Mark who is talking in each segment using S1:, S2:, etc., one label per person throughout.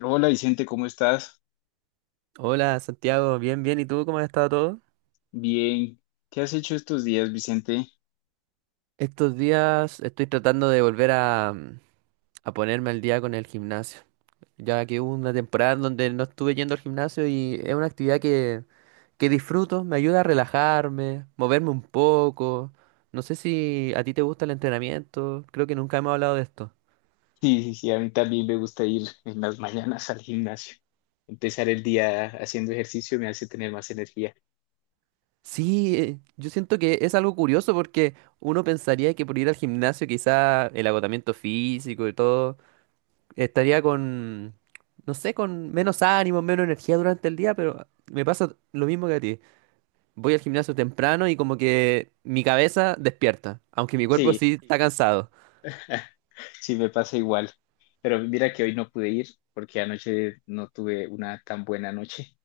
S1: Hola Vicente, ¿cómo estás?
S2: Hola Santiago, bien, bien. ¿Y tú cómo has estado todo?
S1: Bien. ¿Qué has hecho estos días, Vicente?
S2: Estos días estoy tratando de volver a ponerme al día con el gimnasio, ya que hubo una temporada en donde no estuve yendo al gimnasio y es una actividad que disfruto, me ayuda a relajarme, moverme un poco. No sé si a ti te gusta el entrenamiento, creo que nunca hemos hablado de esto.
S1: Sí, sí, sí, a mí también me gusta ir en las mañanas al gimnasio. Empezar el día haciendo ejercicio me hace tener más energía.
S2: Sí, yo siento que es algo curioso porque uno pensaría que por ir al gimnasio quizá el agotamiento físico y todo estaría con, no sé, con menos ánimo, menos energía durante el día, pero me pasa lo mismo que a ti. Voy al gimnasio temprano y como que mi cabeza despierta, aunque mi cuerpo
S1: Sí,
S2: sí está cansado.
S1: sí, me pasa igual. Pero mira que hoy no pude ir porque anoche no tuve una tan buena noche.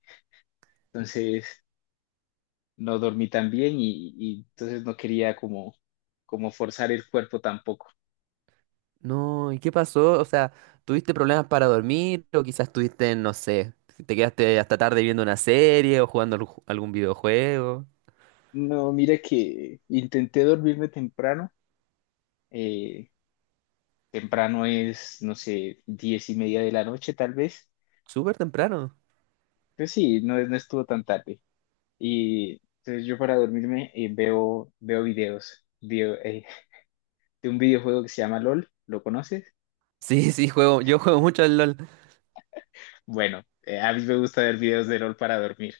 S1: Entonces no dormí tan bien y entonces no quería como forzar el cuerpo tampoco.
S2: No, ¿y qué pasó? O sea, ¿tuviste problemas para dormir o quizás tuviste, no sé, si te quedaste hasta tarde viendo una serie o jugando algún videojuego?
S1: No, mira que intenté dormirme temprano. eh, Temprano es, no sé, diez y media de la noche tal vez.
S2: Súper temprano.
S1: Pues sí, no, no estuvo tan tarde. Y entonces yo para dormirme veo, de un videojuego que se llama LOL, ¿lo conoces?
S2: Sí, sí, yo juego mucho al LOL.
S1: Bueno, a mí me gusta ver videos de LOL para dormir.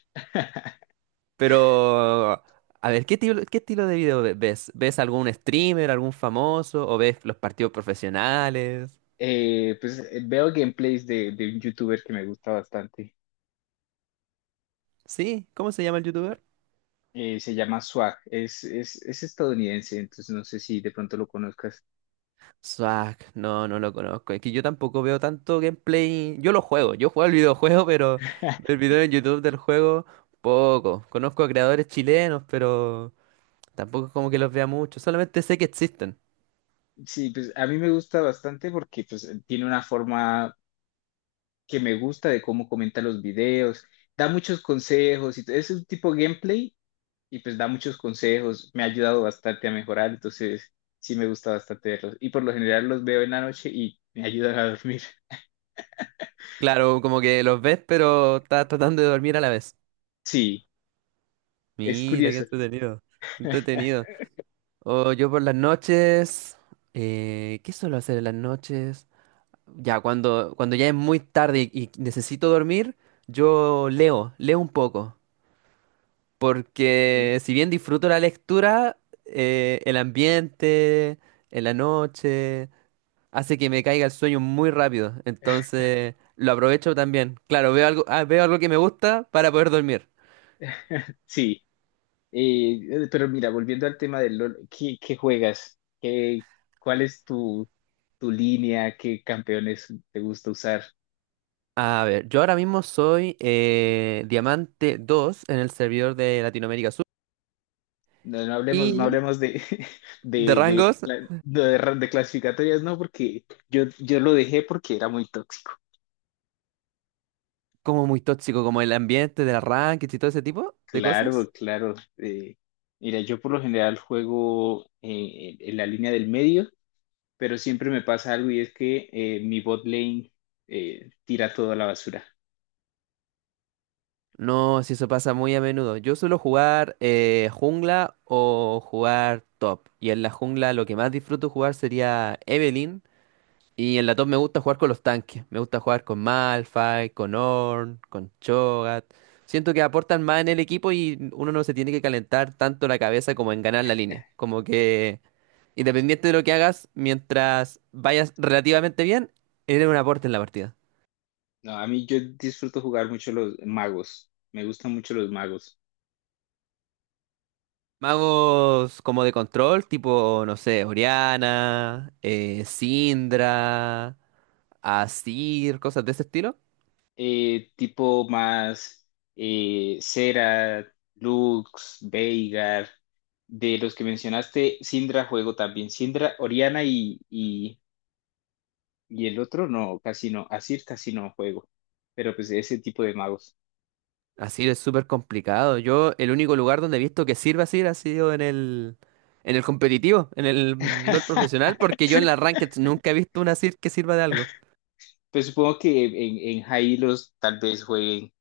S2: Pero, a ver, ¿qué qué estilo de video ves? ¿Ves algún streamer, algún famoso? ¿O ves los partidos profesionales?
S1: Veo gameplays de un youtuber que me gusta bastante.
S2: ¿Sí? ¿Cómo se llama el youtuber?
S1: Se llama Swag, es estadounidense, entonces no sé si de pronto lo conozcas.
S2: Zack, no, no lo conozco. Es que yo tampoco veo tanto gameplay. Yo juego el videojuego, pero el video en YouTube del juego, poco. Conozco a creadores chilenos, pero tampoco es como que los vea mucho. Solamente sé que existen.
S1: Sí, pues a mí me gusta bastante porque pues tiene una forma que me gusta de cómo comenta los videos, da muchos consejos, y es un tipo gameplay y pues da muchos consejos, me ha ayudado bastante a mejorar, entonces sí me gusta bastante verlos. Y por lo general los veo en la noche y me ayudan a dormir.
S2: Claro, como que los ves, pero estás tratando de dormir a la vez.
S1: Sí, es
S2: Mira, qué
S1: curioso.
S2: entretenido. Qué entretenido. O yo por las noches, ¿qué suelo hacer en las noches? Ya, cuando ya es muy tarde y necesito dormir, yo leo un poco.
S1: Ok.
S2: Porque si bien disfruto la lectura, el ambiente, en la noche, hace que me caiga el sueño muy rápido. Entonces, lo aprovecho también. Claro, veo algo que me gusta para poder dormir.
S1: Sí, pero mira, volviendo al tema del LOL, ¿qué juegas? ¿Cuál es tu, tu línea? ¿Qué campeones te gusta usar?
S2: A ver, yo ahora mismo soy Diamante 2 en el servidor de Latinoamérica Sur.
S1: No
S2: Y
S1: hablemos
S2: de rangos
S1: de clasificatorias, no, porque yo lo dejé porque era muy tóxico.
S2: como muy tóxico, como el ambiente de rankings y todo ese tipo de
S1: Claro,
S2: cosas.
S1: claro. Mira, yo por lo general juego en la línea del medio, pero siempre me pasa algo y es que mi bot lane tira todo a la basura.
S2: No, si eso pasa muy a menudo. Yo suelo jugar jungla o jugar top. Y en la jungla lo que más disfruto jugar sería Evelynn. Y en la top me gusta jugar con los tanques. Me gusta jugar con Malphite, con Ornn, con Cho'Gath. Siento que aportan más en el equipo y uno no se tiene que calentar tanto la cabeza como en ganar la línea. Como que independiente de lo que hagas, mientras vayas relativamente bien, eres un aporte en la partida.
S1: No, a mí yo disfruto jugar mucho los magos. Me gustan mucho los magos.
S2: Magos como de control, tipo, no sé, Oriana, Syndra, Azir, cosas de ese estilo.
S1: Tipo más Cera, Lux, Veigar, de los que mencionaste, Syndra juego también. Syndra, Oriana y el otro no, casi no. Asir casi no juego, pero pues ese tipo de magos.
S2: Azir es súper complicado. Yo, el único lugar donde he visto que sirve Azir ha sido en el, competitivo, en el LoL profesional, porque yo en las rankeds nunca he visto un Azir que sirva de algo.
S1: Pues supongo que en Jailos tal vez jueguen.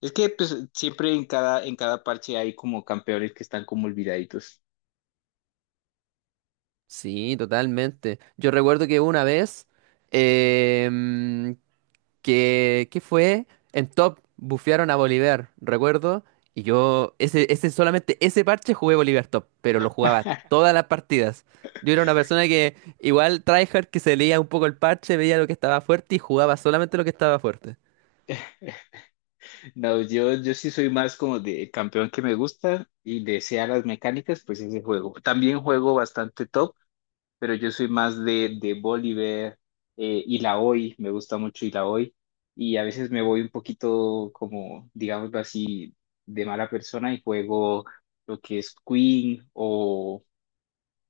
S1: Es que pues siempre en cada parche hay como campeones que están como olvidaditos.
S2: Sí, totalmente. Yo recuerdo que una vez, Em, que fue en top, bufearon a Bolívar, recuerdo, y yo ese parche jugué Bolívar top, pero lo jugaba todas las partidas. Yo era una persona que igual tryhard que se leía un poco el parche, veía lo que estaba fuerte y jugaba solamente lo que estaba fuerte.
S1: No, yo sí soy más como de el campeón que me gusta y desea las mecánicas, pues ese juego. También juego bastante top, pero yo soy más de Bolívar y la hoy, me gusta mucho y la hoy. Y a veces me voy un poquito como, digamos así, de mala persona y juego lo que es Queen o,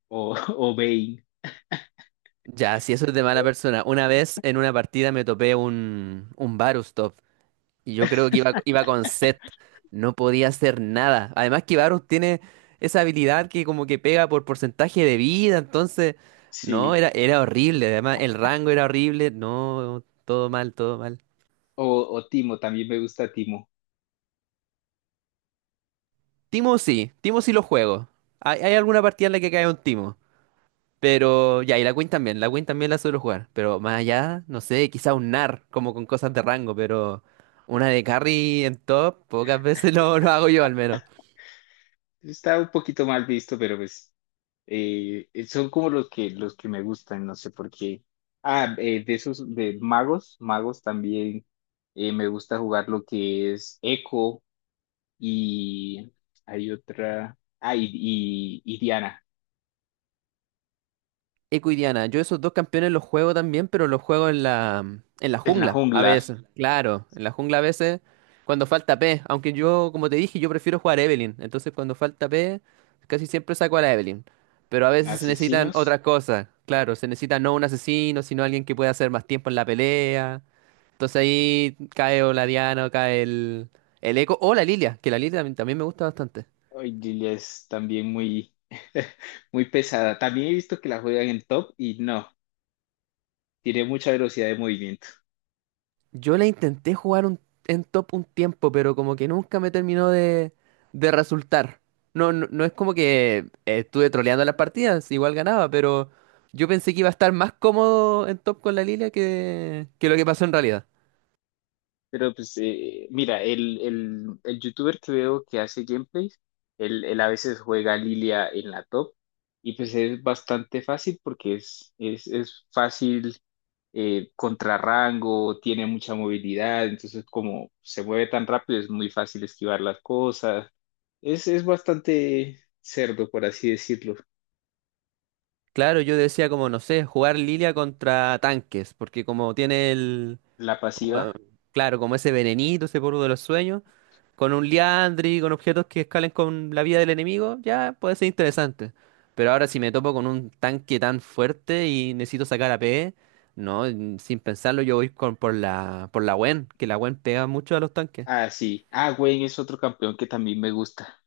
S1: o, o Vayne,
S2: Ya, si eso es de mala persona. Una vez en una partida me topé un Varus top. Y yo creo que iba con Seth. No podía hacer nada. Además que Varus tiene esa habilidad que como que pega por porcentaje de vida. Entonces, no,
S1: sí.
S2: era horrible. Además, el rango era horrible. No, todo mal, todo mal.
S1: O, o Timo, también me gusta Timo.
S2: Timo sí lo juego. Hay alguna partida en la que cae un Timo. Pero ya, y la Queen también, la Queen también la suelo jugar. Pero más allá, no sé, quizá un Nar, como con cosas de rango, pero una de carry en top, pocas veces lo hago yo al menos.
S1: Está un poquito mal visto, pero pues son como los que me gustan, no sé por qué. Ah, de esos de magos, magos también me gusta jugar lo que es Echo y hay otra, ah, y Diana
S2: Eco y Diana. Yo esos dos campeones los juego también, pero los juego en la
S1: en la
S2: jungla a
S1: jungla,
S2: veces. Claro, en la jungla a veces cuando falta P. Aunque yo, como te dije, yo prefiero jugar Evelynn. Entonces cuando falta P, casi siempre saco a la Evelynn. Pero a veces se necesitan
S1: asesinos.
S2: otras cosas. Claro, se necesita no un asesino, sino alguien que pueda hacer más tiempo en la pelea. Entonces ahí cae o la Diana o cae el Eco o la Lilia, que la Lilia también, también me gusta bastante.
S1: Ay, Lilia es también muy muy pesada. También he visto que la juegan en top y no, tiene mucha velocidad de movimiento.
S2: Yo la intenté jugar en top un tiempo, pero como que nunca me terminó de resultar. No, no, no es como que estuve troleando las partidas, igual ganaba, pero yo pensé que iba a estar más cómodo en top con la Lilia que lo que pasó en realidad.
S1: Pero pues, mira, el youtuber que veo que hace gameplays, él a veces juega Lilia en la top y pues es bastante fácil porque es fácil contra rango, tiene mucha movilidad, entonces como se mueve tan rápido es muy fácil esquivar las cosas. Es bastante cerdo, por así decirlo.
S2: Claro, yo decía como, no sé, jugar Lilia contra tanques, porque como tiene el,
S1: La
S2: como,
S1: pasiva.
S2: claro, como ese venenito, ese polvo de los sueños. Con un liandry, con objetos que escalen con la vida del enemigo, ya puede ser interesante. Pero ahora si me topo con un tanque tan fuerte y necesito sacar a AP, no, sin pensarlo yo voy por la Gwen, que la Gwen pega mucho a los tanques.
S1: Ah, sí. Ah, Gwen es otro campeón que también me gusta.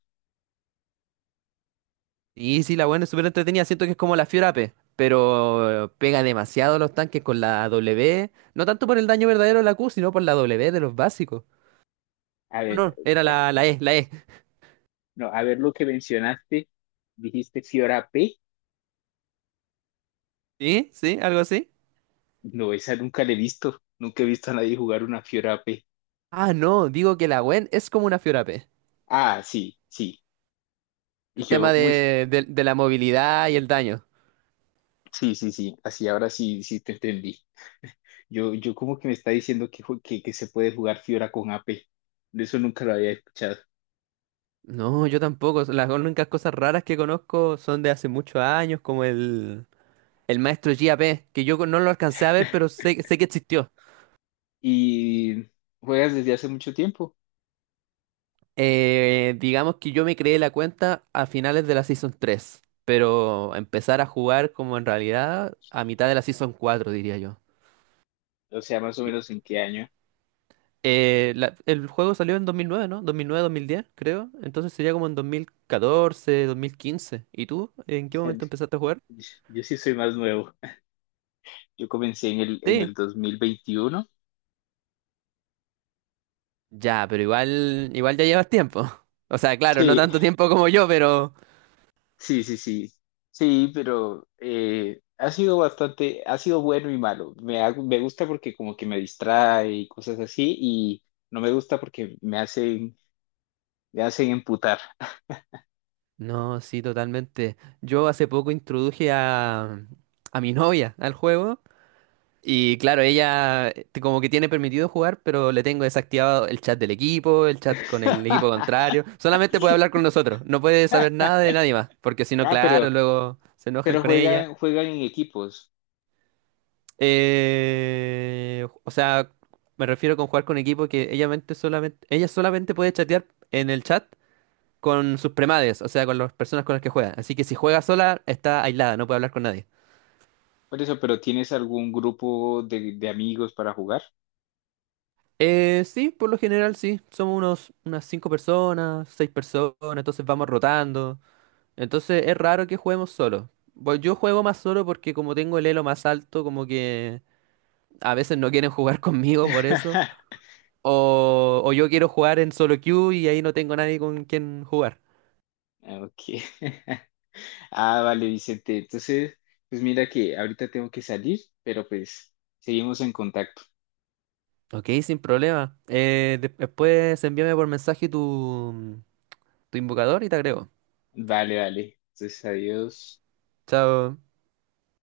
S2: Y sí, la Gwen es súper entretenida, siento que es como la Fiora AP, pero pega demasiado a los tanques con la W, no tanto por el daño verdadero de la Q, sino por la W de los básicos.
S1: A
S2: No,
S1: ver.
S2: no, era
S1: eh,
S2: la E, la E.
S1: No, a ver lo que mencionaste, dijiste Fiora P.
S2: ¿Sí? ¿Sí? ¿Algo así?
S1: No, esa nunca la he visto. Nunca he visto a nadie jugar una Fiora P.
S2: Ah, no, digo que la Gwen es como una Fiora AP.
S1: Ah, sí, sí. Y
S2: El tema
S1: yo, uy,
S2: de la movilidad y el daño.
S1: sí, sí, sí. Así ahora sí, sí te entendí. Yo como que me está diciendo que, ju- que se puede jugar Fiora con AP. De eso nunca lo había escuchado.
S2: No, yo tampoco. Las únicas cosas raras que conozco son de hace muchos años, como el maestro G.A.P., que yo no lo alcancé a ver, pero sé que existió.
S1: Y juegas desde hace mucho tiempo.
S2: Digamos que yo me creé la cuenta a finales de la Season 3, pero empezar a jugar como en realidad a mitad de la Season 4, diría yo.
S1: O sea, más o
S2: Y-
S1: menos en qué año.
S2: el juego salió en 2009, no dos mil nueve, 2010, creo. Entonces sería como en dos mil catorce, 2015. ¿Y tú? ¿En qué momento empezaste a jugar?
S1: Yo sí soy más nuevo. Yo comencé en
S2: Sí,
S1: el 2021.
S2: ya, pero igual, igual ya llevas tiempo. O sea, claro, no
S1: Sí,
S2: tanto tiempo como yo, pero.
S1: sí, sí, sí. Sí, pero ha sido bastante, ha sido bueno y malo. Me gusta porque como que me distrae y cosas así, y no me gusta porque me hacen emputar.
S2: No, sí, totalmente. Yo hace poco introduje a mi novia al juego y claro, ella como que tiene permitido jugar, pero le tengo desactivado el chat del equipo, el chat con el equipo contrario. Solamente puede hablar con nosotros, no puede saber nada de nadie más, porque si no,
S1: Ah,
S2: claro, luego se enojan
S1: pero
S2: con ella.
S1: juegan, juegan en equipos.
S2: O sea, me refiero con jugar con equipo que ella solamente puede chatear en el chat con sus premades, o sea, con las personas con las que juega. Así que si juega sola, está aislada, no puede hablar con nadie.
S1: Por eso, pero ¿tienes algún grupo de amigos para jugar?
S2: Sí, por lo general sí, somos unas cinco personas, seis personas, entonces vamos rotando. Entonces es raro que juguemos solo. Bueno, yo juego más solo porque como tengo el elo más alto, como que a veces no quieren jugar conmigo por eso. O yo quiero jugar en solo queue y ahí no tengo nadie con quien jugar.
S1: Ok. Ah, vale, Vicente. Entonces, pues mira que ahorita tengo que salir, pero pues seguimos en contacto.
S2: Ok, sin problema. Después envíame por mensaje tu invocador y te agrego.
S1: Vale, vale. Entonces, adiós.
S2: Chao.